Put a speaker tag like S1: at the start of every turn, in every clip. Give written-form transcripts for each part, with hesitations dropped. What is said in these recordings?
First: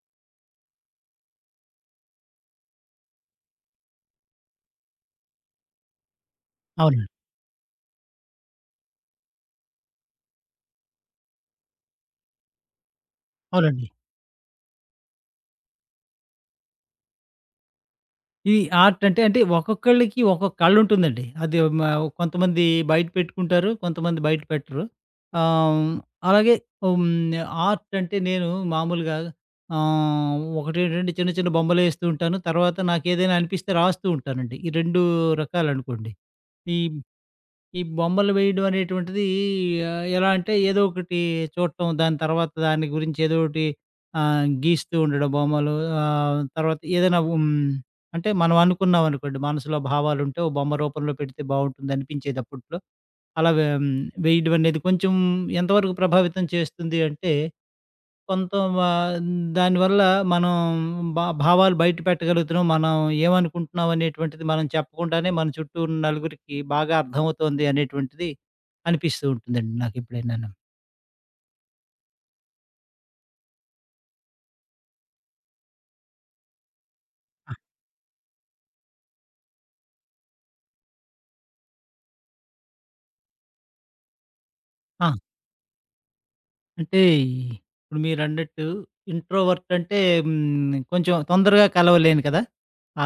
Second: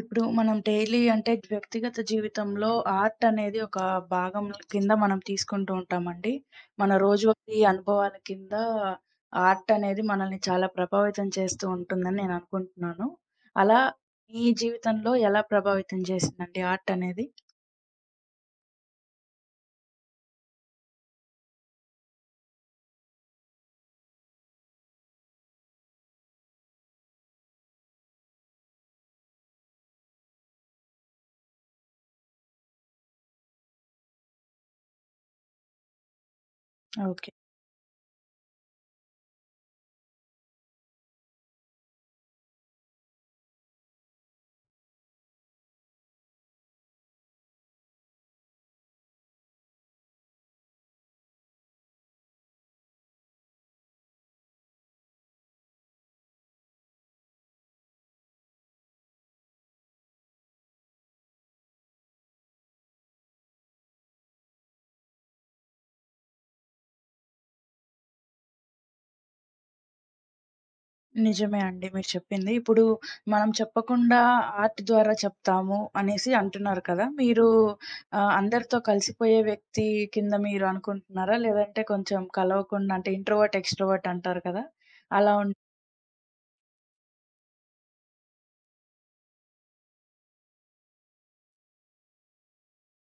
S1: ఇప్పుడు మనం డైలీ అంటే వ్యక్తిగత జీవితంలో ఆర్ట్ అనేది ఒక భాగం కింద మనం తీసుకుంటూ ఉంటామండి. మన
S2: అవునండి.
S1: రోజువారీ అనుభవాల కింద ఆర్ట్ అనేది మనల్ని చాలా ప్రభావితం చేస్తూ ఉంటుందని నేను అనుకుంటున్నాను. అలా
S2: అవునండి.
S1: మీ జీవితంలో ఎలా ప్రభావితం చేసిందండి ఆర్ట్ అనేది?
S2: ఇది ఆర్ట్ అంటే, అంటే ఒక్కొక్కళ్ళకి ఒక్కొక్క కళ్ళుంటుందండి. అది కొంతమంది బయట పెట్టుకుంటారు. కొంతమంది బయట పెట్టరు. ఆహ్, అలాగే హ్మ్. ఆర్ట్ అంటే నేను మామూలుగా ఆహ్, ఒకటి, రెండు చిన్న చిన్న బొమ్మలేస్తూ ఉంటాను. తర్వాత నాకేదైనా అనిపిస్తే రాస్తూ ఉంటానండి. ఈ 2 రకాలనుకోండి. ఈ
S1: ఓకే.
S2: ఈ బొమ్మలు వేయడం అనేటువంటిది, ఎలా అంటే ఏదో ఒకటి చూడటం, దాని తర్వాత దాని గురించి ఏదో ఒకటి గీస్తూ ఉండడం బొమ్మలు. తర్వాత ఏదైనా అంటే మనం అనుకున్నాం అనుకోండి, మనసులో భావాలుంటే ఓ బొమ్మ రూపంలో పెడితే బావుంటుంది అనిపించేది అప్పట్లో. అలా వే ఉమ్, వేయడం అనేది కొంచెం ఎంతవరకు ప్రభావితం చేస్తుంది అంటే, కొంత వా దానివల్ల మనం భావాలు బయట పెట్టగలుగుతున్నాం. మనం ఏమనుకుంటున్నాం అనేటువంటిది మనం చెప్పకుండానే మన చుట్టూ ఉన్న నలుగురికి బాగా అర్థమవుతోంది అనేటువంటిది అనిపిస్తూ ఉంటుందండి నాకెప్పుడైనాను.
S1: నిజమే అండి మీరు చెప్పింది. ఇప్పుడు మనం చెప్పకుండా ఆర్ట్ ద్వారా చెప్తాము అనేసి అంటున్నారు కదా! మీరు అందరితో కలిసిపోయే వ్యక్తి కింద మీరు అనుకుంటున్నారా? లేదంటే కొంచెం కలవకుండా అంటే ఇంట్రోవర్ట్, ఎక్స్‌ట్రోవర్ట్ అంటారు కదా!
S2: ఆ!
S1: అలా ఉన్
S2: అంటే ఇప్పుడు మీరన్నట్టు ఇంట్రోవర్ట్ అంటే కొంచెం తొందరగా కలవలేను కదా!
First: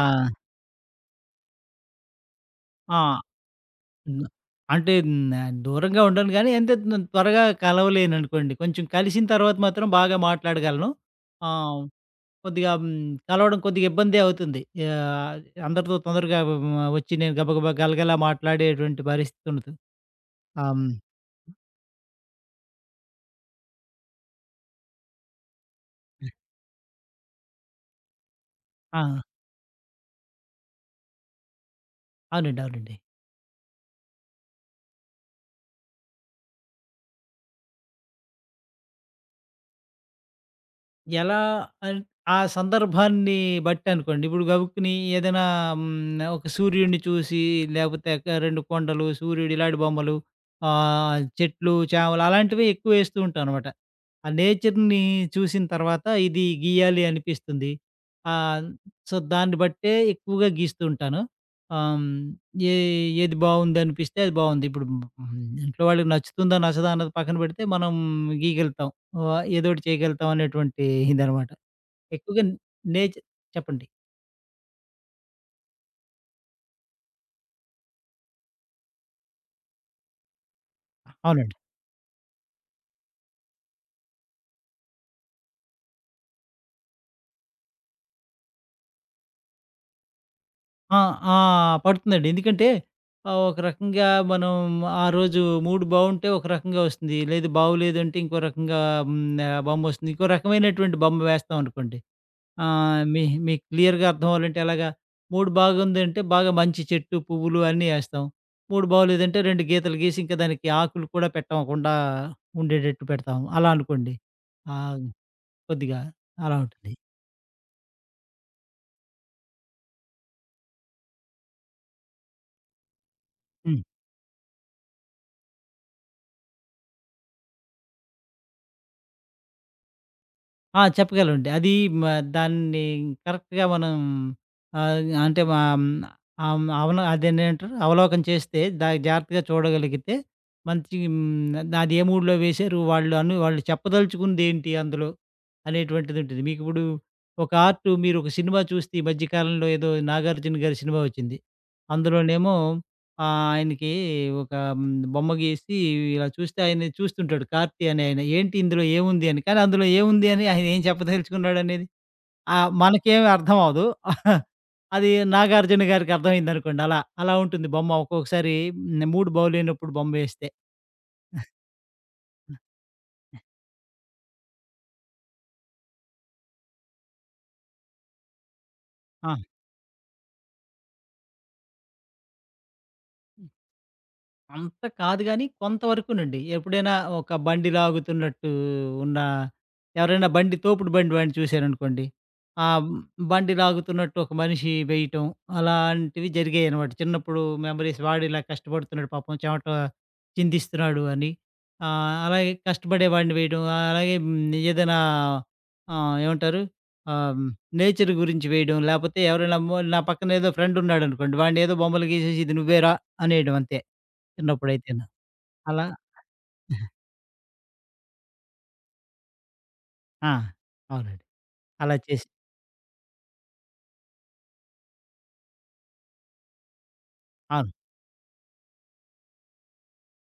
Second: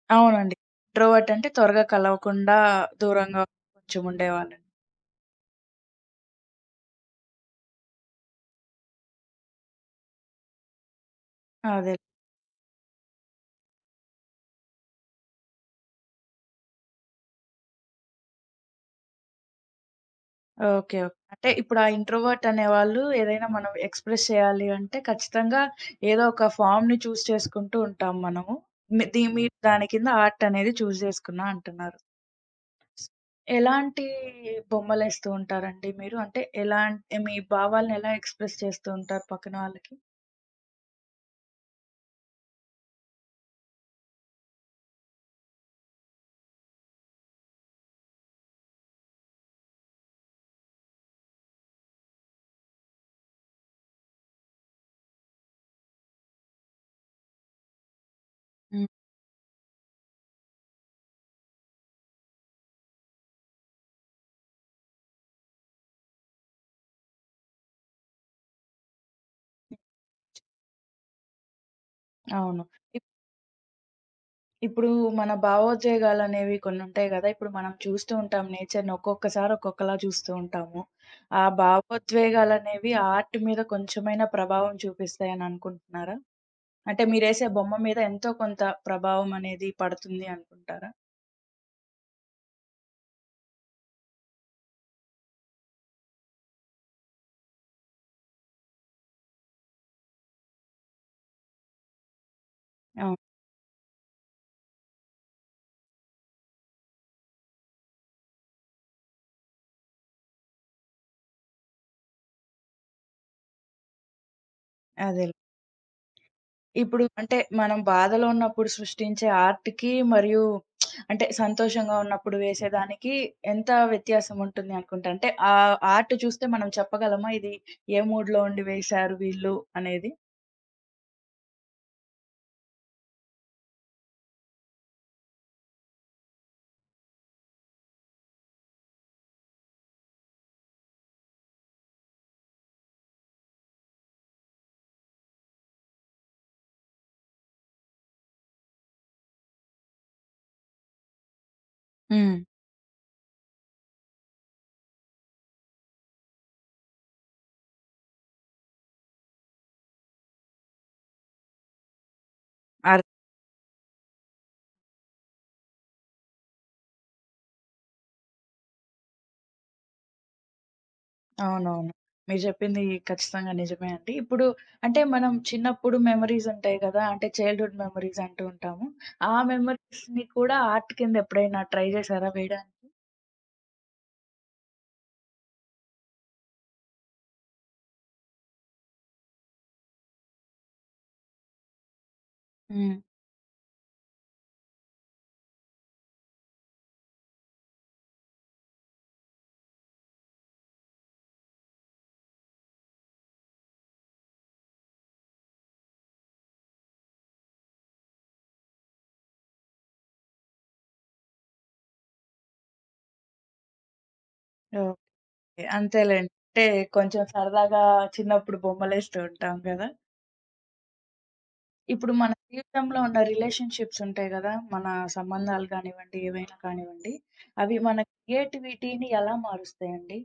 S2: ఆ!
S1: అవునండి. ఇంట్రోవర్ట్ అంటే త్వరగా కలవకుండా
S2: ఆ!
S1: దూరంగా కొంచెం
S2: హ్మ్.
S1: ఉండేవాళ్ళని.
S2: అంటే దూరంగా ఉండను గానీ, అంటే త్వరగా కలవలేననుకోండి. కొంచెం కలిసిన తర్వాత మాత్రం బాగా మాట్లాడగలను. ఆ!
S1: అదే.
S2: కొద్దిగా కలవడం కొద్దిగా ఇబ్బందే అవుతుంది. అందరితో తొందరగా వచ్చి నేను గబగబా గలగలా మాట్లాడేటువంటి పరిస్థితి ఉండదు. ఆహ్, హ్మ్.
S1: ఓకే. ఓకే. అంటే ఇప్పుడు ఆ ఇంట్రోవర్ట్ అనేవాళ్ళు ఏదైనా మనం ఎక్స్‌ప్రెస్ చేయాలి అంటే ఖచ్చితంగా ఏదో ఒక ఫార్మ్‌ని చూజ్ చేసుకుంటూ ఉంటాం మనము.
S2: ఆ!
S1: మీ దీ హ్మ్. మీరు దాని కింద ఆర్ట్ అనేది చూజ్ చేసుకున్నా అంటున్నారు.
S2: అవునండి. అవునండి.
S1: ఎలాంటి బొమ్మలేస్తూ ఉంటారండి మీరు? అంటే ఎలాం మీ భావాలను ఎలా ఎక్స్‌ప్రెస్ చేస్తూ ఉంటారు పక్కన వాళ్ళకి?
S2: ఎలా అన్ ఆ సందర్భాన్ని బట్టి అనుకోండి. ఇప్పుడు గబుక్కుని ఏదైనా ఒక సూర్యుడిని చూసి, లేకపోతే ఒక 2 కొండలు, సూర్యుడు ఇలాంటి బొమ్మలు, చెట్లు, చేమలు అలాంటివి ఎక్కువేస్తూ ఉంటాననమాట. ఆ నేచర్‌ని చూసిన తర్వాత ఇది గీయాలి అనిపిస్తుంది. ఆహ్,
S1: హ్మ్.
S2: సో, దాన్ని బట్టే ఎక్కువగా గీస్తూ ఉంటాను. ఆహ్, హ్మ్, ఏ ఏది బావుందనిపిస్తే అది బావుంది. ఇప్పుడు ఇంట్లో వాళ్ళకి నచ్చుతుందా, నచ్చదా అన్నది పక్కన పెడితే మనం గీయగలుగుతాం. ఓహ్! ఏదోటి చేయగలుగుతాం అనేటువంటి ఇదనమాట. ఎక్కువగా
S1: అవును.
S2: నేచ్ చెప్పండి.
S1: ఇప్పుడు మన భావోద్వేగాలనేవి కొన్నుంటాయి గదా! ఇప్పుడు మనం చూస్తూ ఉంటాం నేచర్‌ని ఒక్కొక్కసారి ఒక్కొక్కలా చూస్తూ ఉంటాము. ఆ
S2: అవునండి.
S1: భావోద్వేగాలనేవి ఆర్ట్ మీద కొంచెమైనా ప్రభావం చూపిస్తాయని అనుకుంటున్నారా? అంటే మీరేసే బొమ్మ మీద ఎంతో కొంత ప్రభావం అనేది పడుతుంది అనుకుంటారా?
S2: ఆ! ఆ! పడుతుందండి. ఎందుకంటే ఒక రకంగా మనం ఆ రోజు మూడ్ బావుంటే ఒక రకంగా వస్తుంది. లేదు, బాగోలేదంటే ఇంకో రకంగా హ్మ్, బొమ్మొస్తుంది. ఇంకో రకమైనటువంటి బొమ్మ వేస్తామనుకోండి. ఆహ్,
S1: అవును.
S2: మీ మీకు క్లియర్‌గా అర్థం అవ్వాలంటే ఎలాగా, మూడ్ బాగుందంటే బాగా మంచి చెట్టు, పువ్వులు అన్నీ ఏస్తాం. మూడ్ బాగోలేదంటే 2 గీతలు గీసి, ఇంకా దానికి ఆకులు కూడా పెట్టకుండా ఉండేటట్టు పెడతాం. అలా అనుకోండి. ఆ!
S1: అదే.
S2: కొద్దిగా అలా ఉంటుంది.
S1: ఇప్పుడు అంటే మనం బాధలో ఉన్నప్పుడు సృష్టించే ఆర్ట్‌కి మరియు అంటే సంతోషంగా ఉన్నప్పుడు వేసేదానికి ఎంత
S2: హ్మ్.
S1: వ్యత్యాసం ఉంటుంది అనుకుంటా? అంటే ఆర్ట్ చూస్తే మనం చెప్పగలమా ఇది ఏ మూడ్‌లో ఉండి వేశారు వీళ్ళు అనేది?
S2: ఆ! చెప్పగలండి. అది మ దాన్ని కరెక్ట్‌గా మనం ఆహ్, అంటే మా ఆహ్, అవన అదేంటంటారు, అవలోకనం చేస్తే, దాన్ని జాగ్రత్తగా చూడగలిగితే మంచి అది ఏ మూడ్‌లో వేశారు వాళ్ళు అని, వాళ్ళు చెప్పదలుచుకుందేంటి అందులో అనేటువంటిది ఉంటుంది. మీకిప్పుడు ఒక ఆర్ట్, మీరు ఒక సినిమా చూస్తే ఈ మధ్య కాలంలో ఏదో నాగార్జున గారి సినిమా వచ్చింది.
S1: హ్మ్.
S2: అందులోనేమో ఆ! ఆయనకి ఒక హ్మ్, బొమ్మ గీసి ఇలా చూస్తే ఆయన చూస్తుంటాడు. 'కార్తీ' అనే ఆయన, ఏంటి ఇందులో ఏముంది అని. కానీ అందులో ఏముంది అని ఆయన ఏం చెప్పదలుచుకున్నాడనేది
S1: అర్
S2: మనకేమి అర్థం అవ్వదు. అది 'నాగార్జున' గారికి అర్థమైందనుకోండి అలా. అలా ఉంటుంది బొమ్మ ఒక్కొక్కసారి, 3 బావులేనప్పుడు బొమ్మ వేస్తే.
S1: అవునవును. మీరు చెప్పింది ఖచ్చితంగా నిజమే అండి. ఇప్పుడు అంటే మనం చిన్నప్పుడు మెమోరీస్ ఉంటాయి కదా! అంటే చైల్డ్‌హుడ్ మెమోరీస్ అంటూ ఉంటాము. ఆ
S2: ఆ!
S1: మెమోరీస్‌ని కూడా ఆర్ట్ కింద ఎప్పుడైనా ట్రై చేశారా వేయడానికి?
S2: అంత కాదు గానీ, కొంతవరకునండి. ఎప్పుడైనా ఒక బండి లాగుతున్నట్టు ఉన్న ఎవరైనా బండి, తోపుడు బండి వాడిని చూశారనుకోండి. ఆ
S1: హ్మ్.
S2: బండి లాగుతున్నట్టు ఒక మనిషి వేయటం, అలాంటివి జరిగాయనమాట. చిన్నప్పుడు మెమరీస్, వాడు ఇలా కష్టపడుతున్నాడు పాపం, చెమట చిందిస్తున్నాడు అని. అలాగే కష్టపడేవాడిని వేయడం, అలాగే ఏదైనా ఏమంటారు? ఆహ్, నేచర్ గురించి వేయడం, లేపోతే ఎవరైనా నా పక్కన ఏదో ఫ్రెండున్నాడనుకోండి, వాడినేదో బొమ్మలు గీసేసి ఇది నువ్వేరా అనేయడం అంతే.
S1: ఓహ్!
S2: చిన్నప్పుడైతేను. అలా
S1: అంతేలేండి. అంటే కొంచెం సరదాగా చిన్నప్పుడు బొమ్మలేస్తూ ఉంటాం గదా!
S2: ఆ! అవునండి. అలా
S1: ఇప్పుడు
S2: చేసి
S1: మన జీవితంలో ఉన్న రిలేషన్‌షిప్స్ ఉంటాయి గదా! మన సంబంధాలు కానివ్వండి, ఏవైనా కానివ్వండి.
S2: అవును.
S1: అవి మన క్రియేటివిటీని ఎలా మారుస్తాయండి?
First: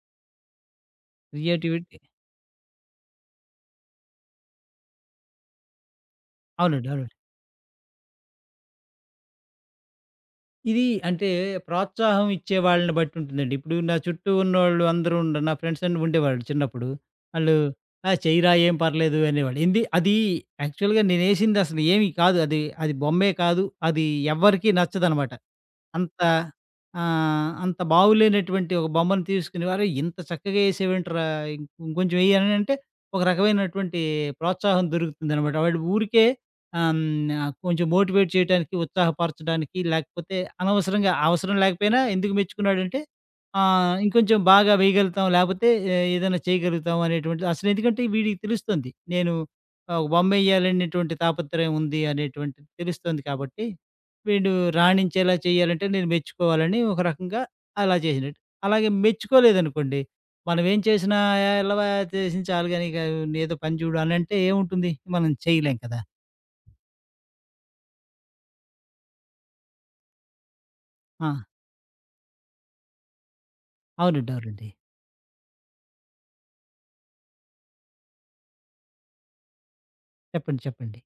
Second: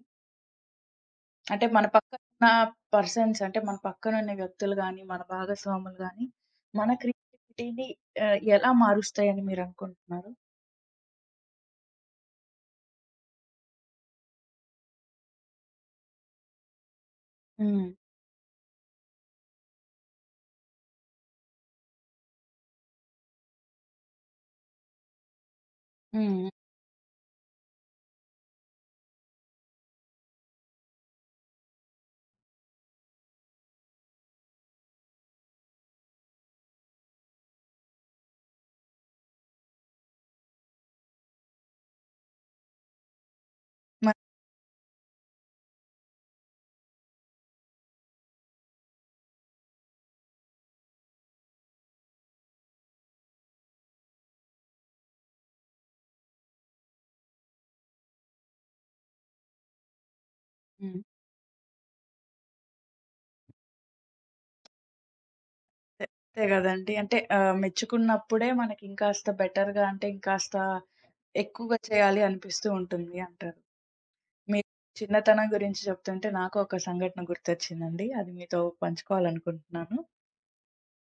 S1: అంటే మన
S2: క్రియేటివిటీ
S1: పక్కనున్న పర్సన్స్ అంటే మన పక్కనున్న వ్యక్తులు గాని, మన భాగస్వాములు గాని,
S2: అవునండి.
S1: మన
S2: అవునండి.
S1: క్రియేటివిటీని ఎలా మారుస్తాయని మీరనుకుంటున్నారు?
S2: ఇది అంటే ప్రోత్సాహం ఇచ్చే వాళ్ళని బట్టి ఉంటుందండి. ఇప్పుడు నా చుట్టూ ఉన్నోళ్ళు అందరూ నా ఫ్రెండ్స్ ఉండేవాళ్ళు చిన్నప్పుడు. ఆళ్ళు,
S1: హ్మ్.
S2: "ఆ! చెయ్యిరా ఏం పర్లేదు" అనేవాళ్ళు. ఏంది అది, యాక్చువల్‌గా నేనేసిందసలు ఏమి కాదు. అది అది బొమ్మే కాదు. అది ఎవ్వరికీ నచ్చదనమాట. అంత
S1: హ్మ్.
S2: అంత బాగులేనటువంటి ఒక బొమ్మను తీసుకొని, "అరేయ్! ఇంత చక్కగా ఏసావేంట్రా! ఇంకొంచెం ఎయ్యి" అని అంటే ఒక రకమైనటువంటి ప్రోత్సాహం దొరుకుతుందనమాట. వాడు ఊరికే కొంచెం మోటివేట్ చేయటానికి, ఉత్సాహపరచడానికి, లేకపోతే అనవసరంగా, అవసరం లేకపోయినా ఎందుకు మెచ్చుకున్నాడంటే,
S1: మ
S2: ఇంకొంచెం బాగా వేయగలుగుతాం, లేకపోతే ఏదైనా చేయగలుగుతాం అనేటువంటిది అసలు, ఎందుకంటే వీడికి తెలుస్తుంది. నేను ఒక బొమ్మేయాలనేటువంటి తాపత్రయం ఉంది అనేటువంటిది తెలుస్తుంది కాబట్టి, వీడు రాణించేలా చేయాలంటే నేను మెచ్చుకోవాలని, ఒక రకంగా అలా చేసినట్టు. అలాగే మెచ్చుకోలేదనుకోండి, మనం ఏం
S1: హ్మ్.
S2: చేసినా, "ఎలవా చేసింది చాలు గాని ఇక ఏదో పని చూడు" అనంటే ఏముంటుంది? మనం చేయలేం కదా!
S1: అంతే అంతే గదండీ. అంటే మెచ్చుకున్నప్పుడే మనకి ఇంకాస్త బెటర్‌గా అంటే ఇంకాస్త
S2: ఆ!
S1: ఎక్కువగా చేయాలి అనిపిస్తూ ఉంటుంది అంటారు.
S2: అవునండి.
S1: మీరు
S2: అవునండి.
S1: చిన్నతనం గురించి చెప్తుంటే నాకు ఒక సంఘటన గుర్తొచ్చిందండి. అది మీతో పంచుకోవాలనుకుంటున్నాను.
S2: చెప్పండి. చెప్పండి.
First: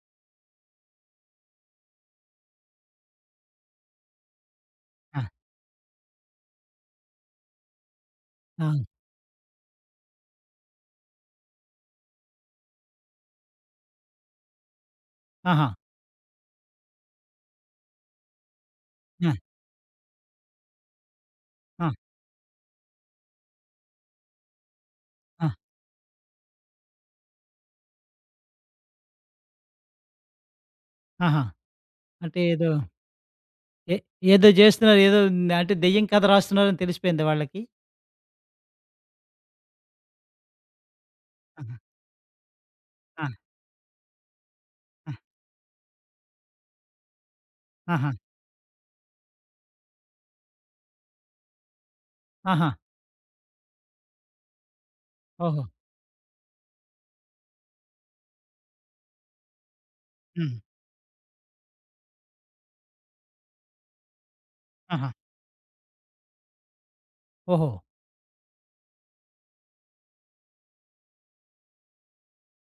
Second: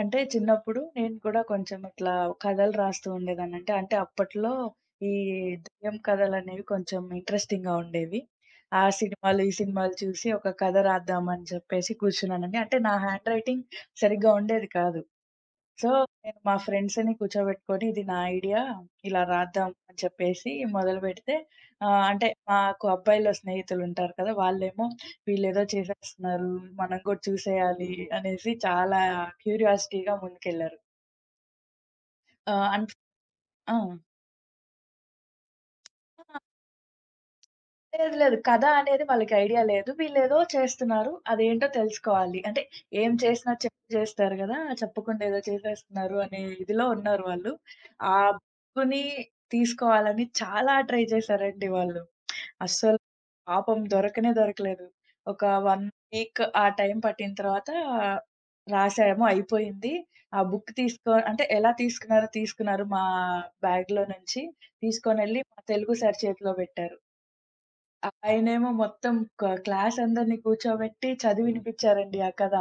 S1: అంటే చిన్నప్పుడు నేను కూడా కొంచెం ఇట్లా కథలు రాస్తూ ఉండేదాన్నంటే, అంటే అంటే అప్పట్లో ఈ
S2: ఆ!
S1: దెయ్యం కథలనేవి కొంచెం ఇంట్రెస్టింగ్‌గా ఉండేవి.
S2: ఆ!
S1: ఆ సినిమాలు, ఈ సినిమాలు చూసి ఒక కథ రాద్దామని చెప్పేసి కూర్చున్నానండి. అంటే నా హ్యాండ్ రైటింగ్ సరిగ్గా ఉండేది కాదు.
S2: ఆహా!
S1: సో, నేను మా ఫ్రెండ్స్‌ని కూర్చోబెట్టుకొని, ఇది నా ఐడియా ఇలా
S2: ఆ!
S1: రాద్దాం అని చెప్పేసి మొదలుపెడితే
S2: ఆ!
S1: అంటే మాకు అబ్బాయిల స్నేహితులుంటారు కదా! వాళ్ళేమో
S2: ఆ!
S1: వీళ్ళేదో చేసేస్తున్నారు, మనం కూడా చూసేయాలి అనేసి చాలా క్యూరియాసిటీగా ముందుకెళ్లారు.
S2: ఆహా! అంటే
S1: ఆహ్,
S2: ఏదో
S1: అన్ ఆ!
S2: ఏ ఏదో జేస్తున్నారు. ఏదో ఉంది. అంటే దెయ్యం కథ రాస్తున్నారని తెలిసిపోయిందా వాళ్ళకి?
S1: లేదు. లేదు. కథ అనేది వాళ్ళకి ఐడియా లేదు. వీళ్ళేదో చేస్తున్నారు. అదేంటో
S2: ఆహా!
S1: తెలుసుకోవాలి. అంటే ఏం
S2: ఆ!
S1: చేసినా చెప్పి చేస్తారు గదా!
S2: ఆ!
S1: చెప్పకుండా ఏదో చేసేస్తున్నారు అనే ఇదిలో ఉన్నారు వాళ్ళు.
S2: ఆహా!
S1: ఆ బుక్కుని తీసుకోవాలని చాలా ట్రై చేశారండి వాళ్ళు.
S2: ఆహా!
S1: అస్సలు పాపం దొరకనే దొరకలేదు. ఒక
S2: ఓహో!
S1: 1 వీక్ ఆ టైం పట్టిన తర్వాత రాసాము. అయిపోయింది. ఆ
S2: హ్మ్.
S1: బుక్ తీసుకో అంటే ఎలా తీసుకున్నారో తీసుకున్నారు మా బ్యాగ్‌లో నుంచి.
S2: ఆహా!
S1: తీసుకొనెళ్ళి మా తెలుగు సార్ చేతిలో పెట్టారు.
S2: ఓహో!
S1: ఆయనేమో మొత్తం క్లాస్ అందరిని కూర్చోబెట్టి చదివి వినిపిచ్చారండి ఆ కథ.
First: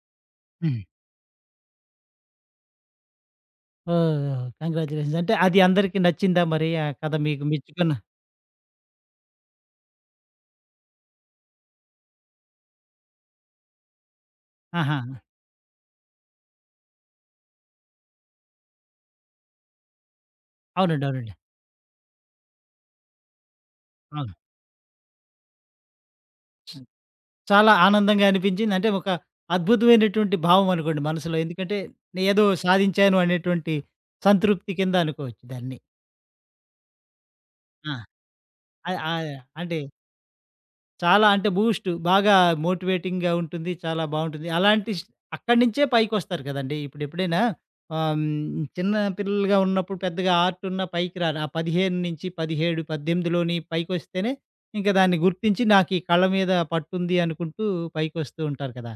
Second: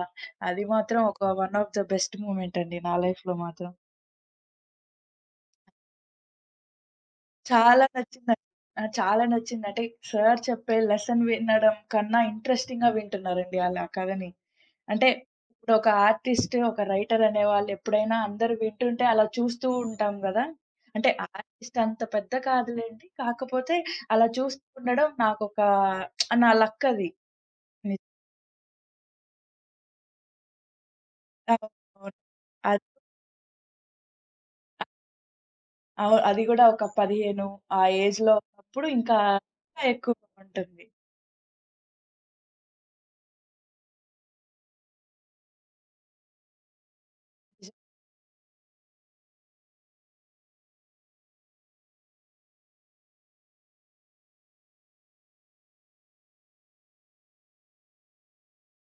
S1: అది
S2: హ్మ్.
S1: మాత్రం ఒక one of the best moment అండి నా లైఫ్‌లో మాత్రం.
S2: ఓహ్! కంగ్రాచ్యులేషన్స్. అంటే అది అందరికి నచ్చిందా మరి? ఆ కథ మీకు
S1: చాలా
S2: మెచ్చుకున్న
S1: నచ్చిందండి. ఆ! చాలా నచ్చింది. అంటే సార్ చెప్పే లెసన్ వినడం కన్నా ఇంట్రెస్టింగ్‌గా వింటున్నారండి ఆళ్ళు ఆ కథని.
S2: ఆహా!
S1: అంటే ఇప్పుడు ఒక ఆర్టిస్ట్, ఒక రైటర్ అనేవాళ్ళు ఎప్పుడైనా అందరూ వింటుంటే అలా చూస్తూ ఉంటాం గదా!
S2: అవునండి.
S1: అంటే
S2: అవునండి.
S1: ఆర్టిస్ట్ అంత పెద్ద కాదులెండి. కాకపోతే అలా
S2: అవును.
S1: చూస్తూ ఉండడం నాకొక నా లక్ అది.
S2: చాలా
S1: ని
S2: ఆనందంగా అనిపించింది. అంటే ఒక అద్భుతమైనటువంటి భావం అనుకోండి మనసులో.
S1: అవును.
S2: ఎందుకంటే,
S1: అవును.
S2: నేను ఏదో
S1: అది.
S2: సాధించాను అనేటువంటి సంతృప్తి కింద అనుకోవచ్చు దాన్ని.
S1: అది గూడా ఒక 15 ఆ
S2: ఆ!
S1: ఏజ్‌లో ఉన్నప్పుడు
S2: ఆహ్,
S1: ఇంకా
S2: ఆహ్, అంటే
S1: ఎక్కువ బావుంటుంది.
S2: చాలా, అంటే బూస్ట్ బాగా మోటివేటింగ్‌గా ఉంటుంది. చాలా బావుంటుంది. అలాంటి స్ అక్కడి నుంచే పైకొస్తారు కదండీ! ఇప్పుడు ఎప్పుడైనా చిన్న పిల్లలుగా ఉన్నప్పుడు పెద్దగా ఆర్ట్ ఉన్న పైకి రారు. ఆ 15-17, 18లోని పైకొస్తేనే ఇంక దాన్ని గుర్తించి, నాకు ఈ కళ మీద పట్టుంది అనుకుంటూ పైకొస్తూ ఉంటారు కదా!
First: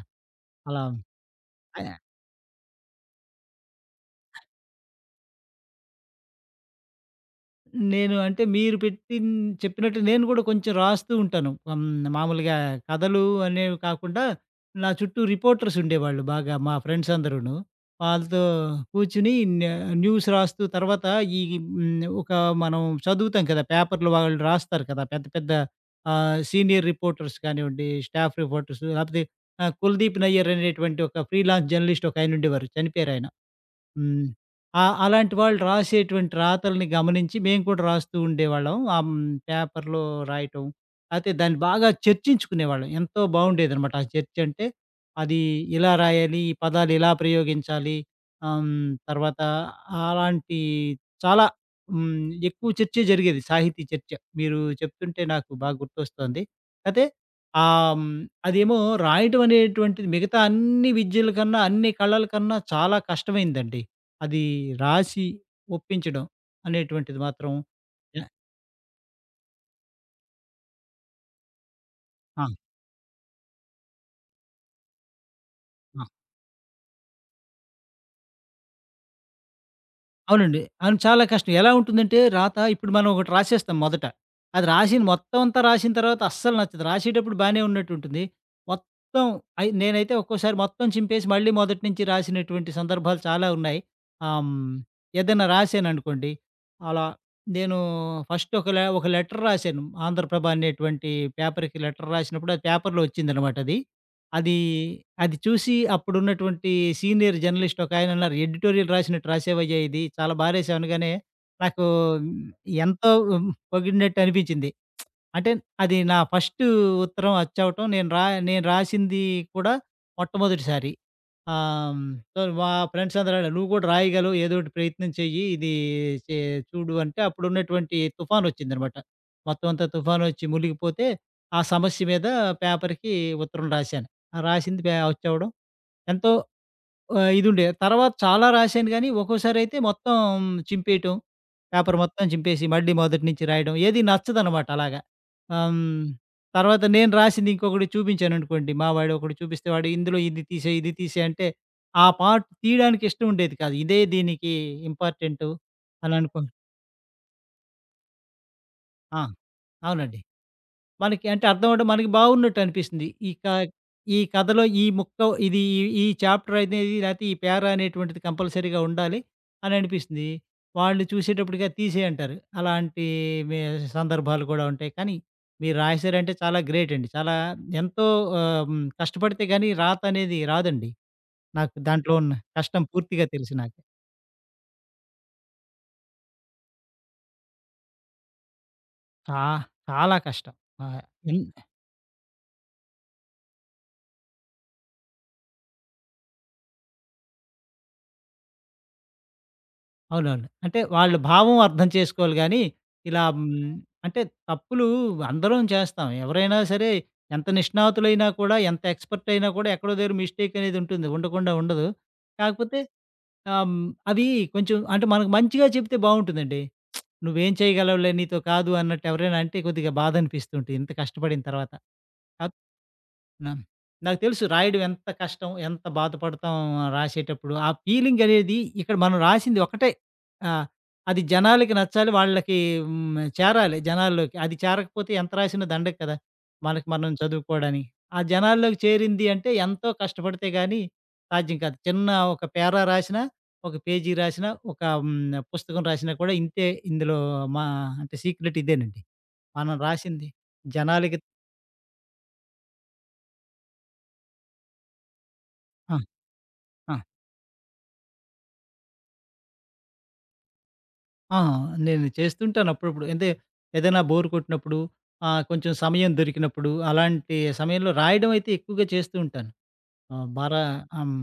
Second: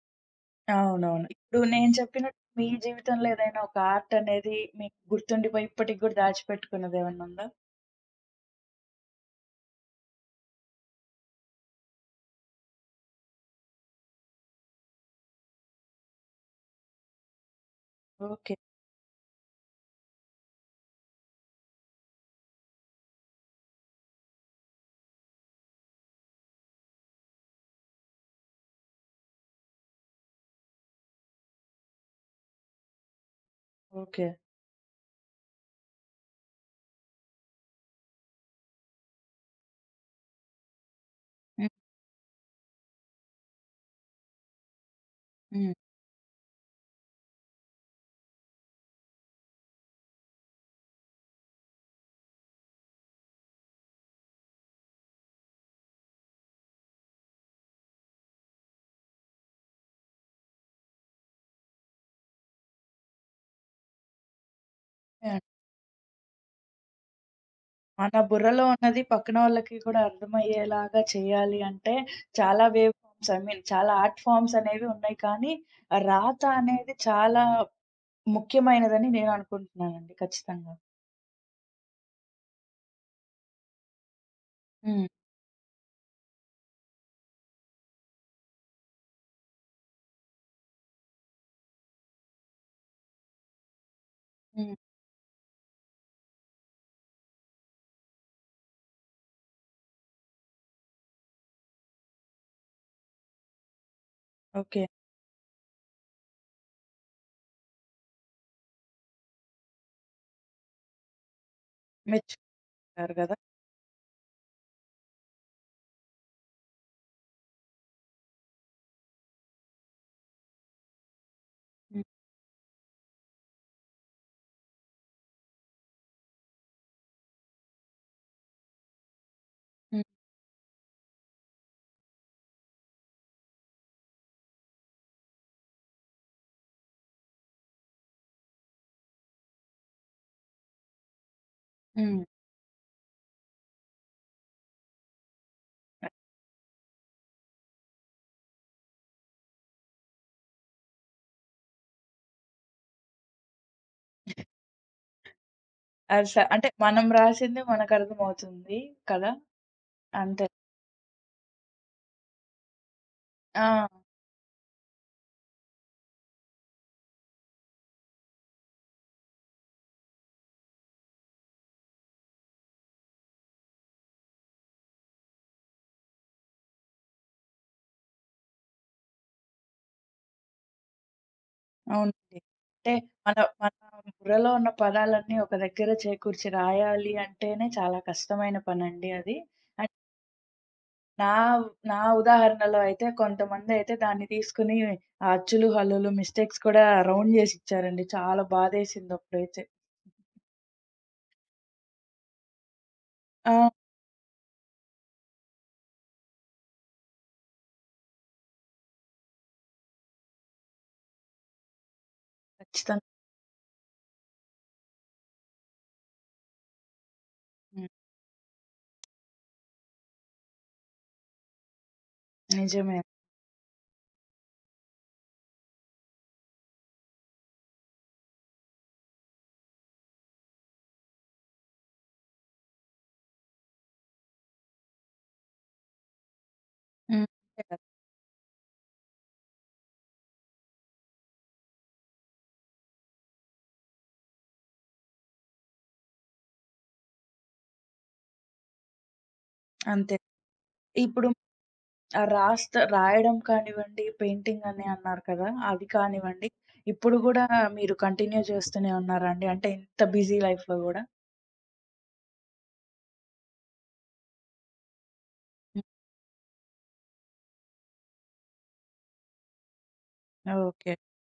S2: అలా
S1: అవునవును. ఇప్పుడు నేను
S2: ఆహ్
S1: చెప్పినట్టు మీ జీవితంలో ఏదైనా ఒక ఆర్ట్ అనేది మీకు గుర్తుండిపోయి ఇప్పటికి గూడా దాచిపెట్టుకున్నది ఏమన్నా ఉందా?
S2: నేను, అంటే మీరు చెప్పినట్టు నేను గూడా కొంచెం రాస్తూ ఉంటాను. మామూలుగా కథలు అనేవి కాకుండా, నా చుట్టూ రిపోర్టర్స్ ఉండేవాళ్ళు బాగా, మా ఫ్రెండ్స్ అందరూను. వాళ్ళతో
S1: ఓకే.
S2: కూర్చొని న్య న్యూస్ రాస్తూ, తర్వాత ఈ ఒక మనం చదువుతాం కదా! పేపర్‌లో వాళ్ళు రాస్తారు కదా! పెద్ద పెద్ద సీనియర్ రిపోర్టర్స్ కానివ్వండి, స్టాఫ్ రిపోర్టర్స్, లేపోతే కులదీప్ నయ్యర్ అనేటువంటి ఒక ఫ్రీలాన్స్ జర్నలిస్ట్ ఒకాయనుండేవారు. చనిపోయారాయన.
S1: ఓకే.
S2: హ్మ్. ఆ! అలాంటి వాళ్ళు రాసేటువంటి రాతల్ని గమనించి మేము కూడా రాస్తూ ఉండేవాళ్ళం. పేపర్‌లో రాయటం. అయితే దాన్ని
S1: హ్మ్.
S2: బాగా చర్చించుకునేవాళ్ళం. ఎంతో బావుండేదనమాట. ఆ చర్చ అంటే అది
S1: హ్మ్.
S2: ఇలా రాయాలి, ఈ పదాలు ఇలా ప్రయోగించాలి. తర్వాత అలాంటి చాలా, హ్మ్, ఎక్కువ చర్చే జరిగేది. సాహితీ చర్చ. మీరు చెప్తుంటే నాకు బాగా గుర్తొస్తోంది. అయితే ఆహ్, హ్మ్, అదేమో రాయటం అనేటువంటిది మిగతా అన్ని విద్యల కన్నా, అన్ని కళల కన్నా చాలా కష్టమైందండి. అది రాసి
S1: యాహ్!
S2: ఒప్పించడం అనేటువంటిది మాత్రం
S1: మన
S2: ఎ
S1: బుర్రలో ఉన్నది పక్కన వాళ్ళకి కూడా అర్థమయ్యేలాగా చేయాలి అంటే
S2: ఆ!
S1: చాలా వేవ్ ఫార్మ్స్ ఐ మీన్ చాలా ఆర్ట్ ఫార్మ్స్ అనేవి ఉన్నాయి. కానీ
S2: ఆ!
S1: రాత అనేది చాలా ముఖ్యమైనదని నేను అనుకుంటున్నానండి
S2: అవునండి.
S1: ఖచ్చితంగా.
S2: అవును. చాలా కష్టం. ఎలా ఉంటుందంటే, రాత ఇప్పుడు మనం ఒకటి రాసేస్తాం మొదట. అది రాసిన
S1: హ్మ్.
S2: మొత్తం అంతా, రాసిన తర్వాత అస్సలు నచ్చదు. రాసేటప్పుడు బానే ఉన్నట్టుంటుంది. మొత్తం అయి నేనైతే ఒక్కోసారి మొత్తం చింపేసి మళ్ళీ మొదటి నుంచి రాసినటువంటి సందర్భాలు చాలా ఉన్నాయి. ఆహ్, హ్మ్.
S1: హ్మ్.
S2: ఏదైనా రాసాననుకోండి అలా, నేను ఫస్ట్ ఒక లెటర్ రాసాను. ఆంధ్రప్రభ అనేటువంటి పేపర్‌కి లెటర్ రాసినప్పుడు అది పేపర్‌లో వచ్చిందనమాట అది. అది,
S1: ఓకే.
S2: అది చూసి అప్పుడున్నటువంటి సీనియర్ జర్నలిస్ట్ ఒకాయన అన్నారు, "ఎడిటోరియల్ రాసినట్టు రాసావయ్యా ఇది. చాలా బా రాసావు" అనగానే, నాకు
S1: మీరు
S2: ఎంతో
S1: అంటారు గదా!
S2: పొగిడినట్టు అనిపించింది. అంటే అది నా ఫస్ట్ ఉత్తరం అచ్చవటం, నేను రాసింది కూడా మొట్టమొదటిసారి. ఆహ్,
S1: హ్మ్.
S2: హ్మ్. సో, మా ఫ్రెండ్స్ అందరూ అన్నారు, "నువ్వు కూడా రాయగలవు, ఏదో ఒకటి ప్రయత్నం చెయ్యి. ఇది చే చూడు" అంటే, అప్పుడున్నటువంటి తుఫానొచ్చిందనమాట. మొత్తం అంతా
S1: హ్మ్.
S2: తుఫానొచ్చి మునిగిపోతే, ఆ సమస్య మీద పేపర్‌కి ఉత్తరం రాశాను. ఆ రాసింది అచ్చవడం ఎంతో ఇదుండే. తర్వాత చాలా రాశాను గానీ, ఒక్కోసారయితే మొత్తం చింపేయటం. పేపర్
S1: హ్మ్.
S2: మొత్తం చింపేసి, మళ్ళీ మొదటి నుంచి రాయడం. ఏది నచ్చదనమాట అలాగా. ఆహ్, హ్మ్. తర్వాత నేను రాసింది ఇంకొకడికి చూపించాననుకోండి, మా వాడొకడు చూపిస్తే, వాడు, "ఇందులో ఇది తీసేయి, ఇది తీసేయి" అంటే, ఆ పార్ట్ తీయడానికి ఇష్టం ఉండేది కాదు. ఇదే దీనికి ఇంపార్టెంటు అని
S1: అది
S2: అనుకో
S1: స అంటే మనం రాసింది మనకర్థమవుతుంది
S2: ఆ!
S1: కదా!
S2: అవునండి.
S1: అంతే.
S2: మనకి అంటే అర్థం అవ్వడం, మనకి బాగున్నట్టు అనిపిస్తుంది.
S1: ఆ!
S2: ఈ కథలో ఈ ముక్క, ఇది, ఈ చాప్టర్ అనేది లేతే, ఈ పేరా అనేటువంటిది కంపల్సరీగా ఉండాలి అని అనిపిస్తుంది. వాళ్ళు చూసేటప్పటికి తీసేయి అంటారు. అలాంటి మే సందర్భాలు కూడా ఉంటాయి. కానీ మీరు రాసారంటే చాలా గ్రేట్ అండి. చాలా ఎంతో కష్టపడితే గాని రాత అనేది రాదండి. నాకు దాంట్లో ఉన్న
S1: అవునండి.
S2: కష్టం
S1: అంటే
S2: పూర్తిగా
S1: మన
S2: తెలుసు నాకు.
S1: మన బుర్రలో ఉన్న పదాలన్నీ ఒక దగ్గర చేకూర్చి రాయాలి అంటేనే చాలా కష్టమైన పనండి అది.
S2: చా
S1: అండ్
S2: చాలా కష్టం. ఆహ్,
S1: నా
S2: ఎన్
S1: నా ఉదాహరణలో అయితే కొంతమందయితే దాన్ని తీసుకొని ఆ అచ్చులు, హల్లులు, మిస్టేక్స్ కూడా రౌండ్ జేసిచ్చారండి. చాలా బాధేసిందప్పుడైతే.
S2: అవునవును. అంటే వాళ్ళ భావం అర్థం చేసుకోవాలి గానీ, ఇలా
S1: ఆ!
S2: అంటే తప్పులు అందరం చేస్తాం. ఎవరైనా సరే, ఎంత నిష్ణాతులైనా కూడా, ఎంత ఎక్స్‌పర్ట్ అయినా కూడా ఎక్కడో దగ్గర మిస్టేక్ అనేది ఉంటుంది. ఉండకుండా ఉండదు. కాకపోతే
S1: ఖచ్చితంగా.
S2: ఆహ్, హ్మ్, అవి కొంచెం, అంటే మనకు మంచిగా చెప్తే బావుంటుందండి. "నువ్వేం
S1: హ్మ్.
S2: చేయగలవులే, నీతో కాదు" అన్నట్టు ఎవరైనా అంటే కొద్దిగా బాధనిపిస్తూ ఉంటుంది, ఇంత కష్టపడిన తర్వాత.
S1: నిజమే.
S2: నా నాకు తెలుసు రాయడం ఎంత కష్టం, ఎంత బాధపడతాం రాసేటప్పుడు. ఆ ఫీలింగ్ అనేది ఇక్కడ, మనం రాసింది ఒకటే. ఆ! అది జనాలకి నచ్చాలి, వాళ్ళకి చేరాలి జనాల్లోకి. అది చేరకపోతే ఎంత రాసినా దండగ కదా, మనకి మనం
S1: హ్మ్. అంతే కదా!
S2: చదువుకోవడానికి! ఆ జనాల్లోకి చేరింది అంటే ఎంతో కష్టపడితే గాని సాధ్యం కాదు. చిన్న ఒక పేరా రాసినా, ఒక పేజీ రాసినా, ఒక పుస్తకం రాసినా కూడా ఇంతే. ఇందులో మా అంటే సీక్రెట్ ఇదేనండి. మనం
S1: అంతే.
S2: రాసింది జనాలకి
S1: ఇప్పుడు ఆ! రాయడం కానివ్వండి, పెయింటింగ్ అని అన్నారు కదా! అవి
S2: ఆ!
S1: కానివ్వండి.
S2: ఆ!
S1: ఇప్పుడు గూడా మీరు కంటిన్యూ చేస్తూనే ఉన్నారా అండి? అంటే ఇంత బిజీ లైఫ్‌లో గూడా?
S2: ఆ! నేను చేస్తుంటాను అప్పుడప్పుడు. అంటే ఏదైనా బోర్ కొట్టినప్పుడు, కొంచెం
S1: హ్మ్.
S2: సమయం దొరికినప్పుడు, అలాంటి సమయంలో రాయడం అయితే ఎక్కువగా చేస్తూ ఉంటాను. ఆహ్, బారా
S1: ఓకే.
S2: ఆహ్,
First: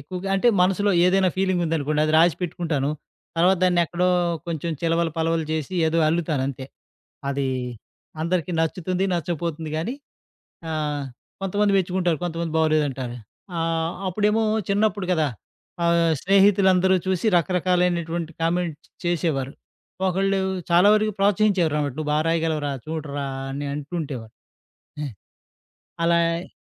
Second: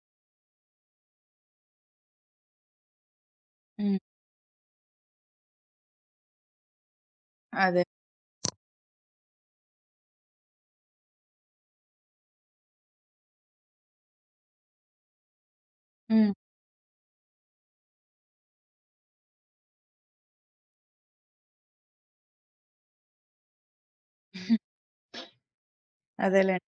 S2: ఎక్కువగా అంటే మనసులో ఏదైనా ఫీలింగ్ ఉందనుకోండి, అది రాసి పెట్టుకుంటాను. తర్వాత దాన్ని
S1: హ్మ్.
S2: ఎక్కడో కొంచెం చిలవలు పలవలు చేసి ఏదో అల్లుతాను అంతే. అది
S1: అదే.
S2: అందరికీ నచ్చుతుంది, నచ్చపోతుంది గానీ, ఆ! కొంతమంది మెచ్చుకుంటారు, కొంతమంది బాగోలేదంటారు. అప్పుడేమో చిన్నప్పుడు కదా!
S1: హ్మ్.
S2: స్నేహితులందరూ చూసి రకరకాలైనటువంటి కామెంట్స్ చేసేవారు. ఒకళ్ళు చాలా వరకు ప్రోత్సహించేవారన్నమాట. "నువ్వు బా రాయగలవురా, చూడరా" అని అంటుంటేవారు. ఏ, అలా
S1: అదేలెండి.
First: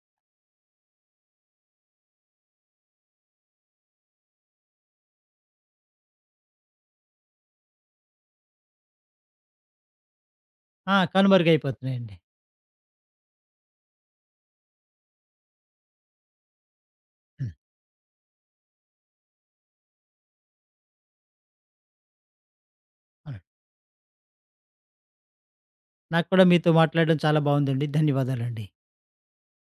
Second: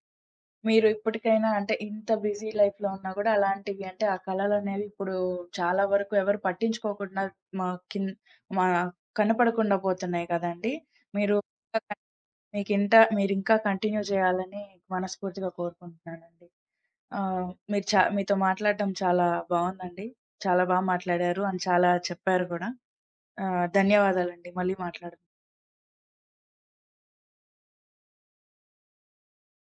S1: మీరు ఇప్పటికైనా అంటే ఇంత బిజీ లైఫ్‌లో ఉన్నా గూడా అలాంటివి అంటే ఆ కళలనేవి ఇప్పుడు చాలా వరకు ఎవరు పట్టించుకోకుండా మా కిన్ మా కనపడకుండా పోతున్నాయి కదండీ!
S2: ఆ!
S1: మీరు
S2: కనుమరుగైపోతున్నాయండి.
S1: మీకింత మీరింకా కంటిన్యూ చేయాలని మనస్ఫూర్తిగా కోరుకుంటున్నానండి. ఆ!
S2: హ్మ్.
S1: మీరు చా మీతో మాట్లాడడం చాలా బావుందండి. చాలా బా మాట్లాడారు. అండ్ చాలా చెప్పారు గూడా.
S2: అవునండి.
S1: ధన్యవాదాలండి. మళ్ళీ మాట్లాడదాం.
S2: నాకు కూడా మీతో మాట్లాడడం చాలా బావుందండి. ధన్యవాదాలండి.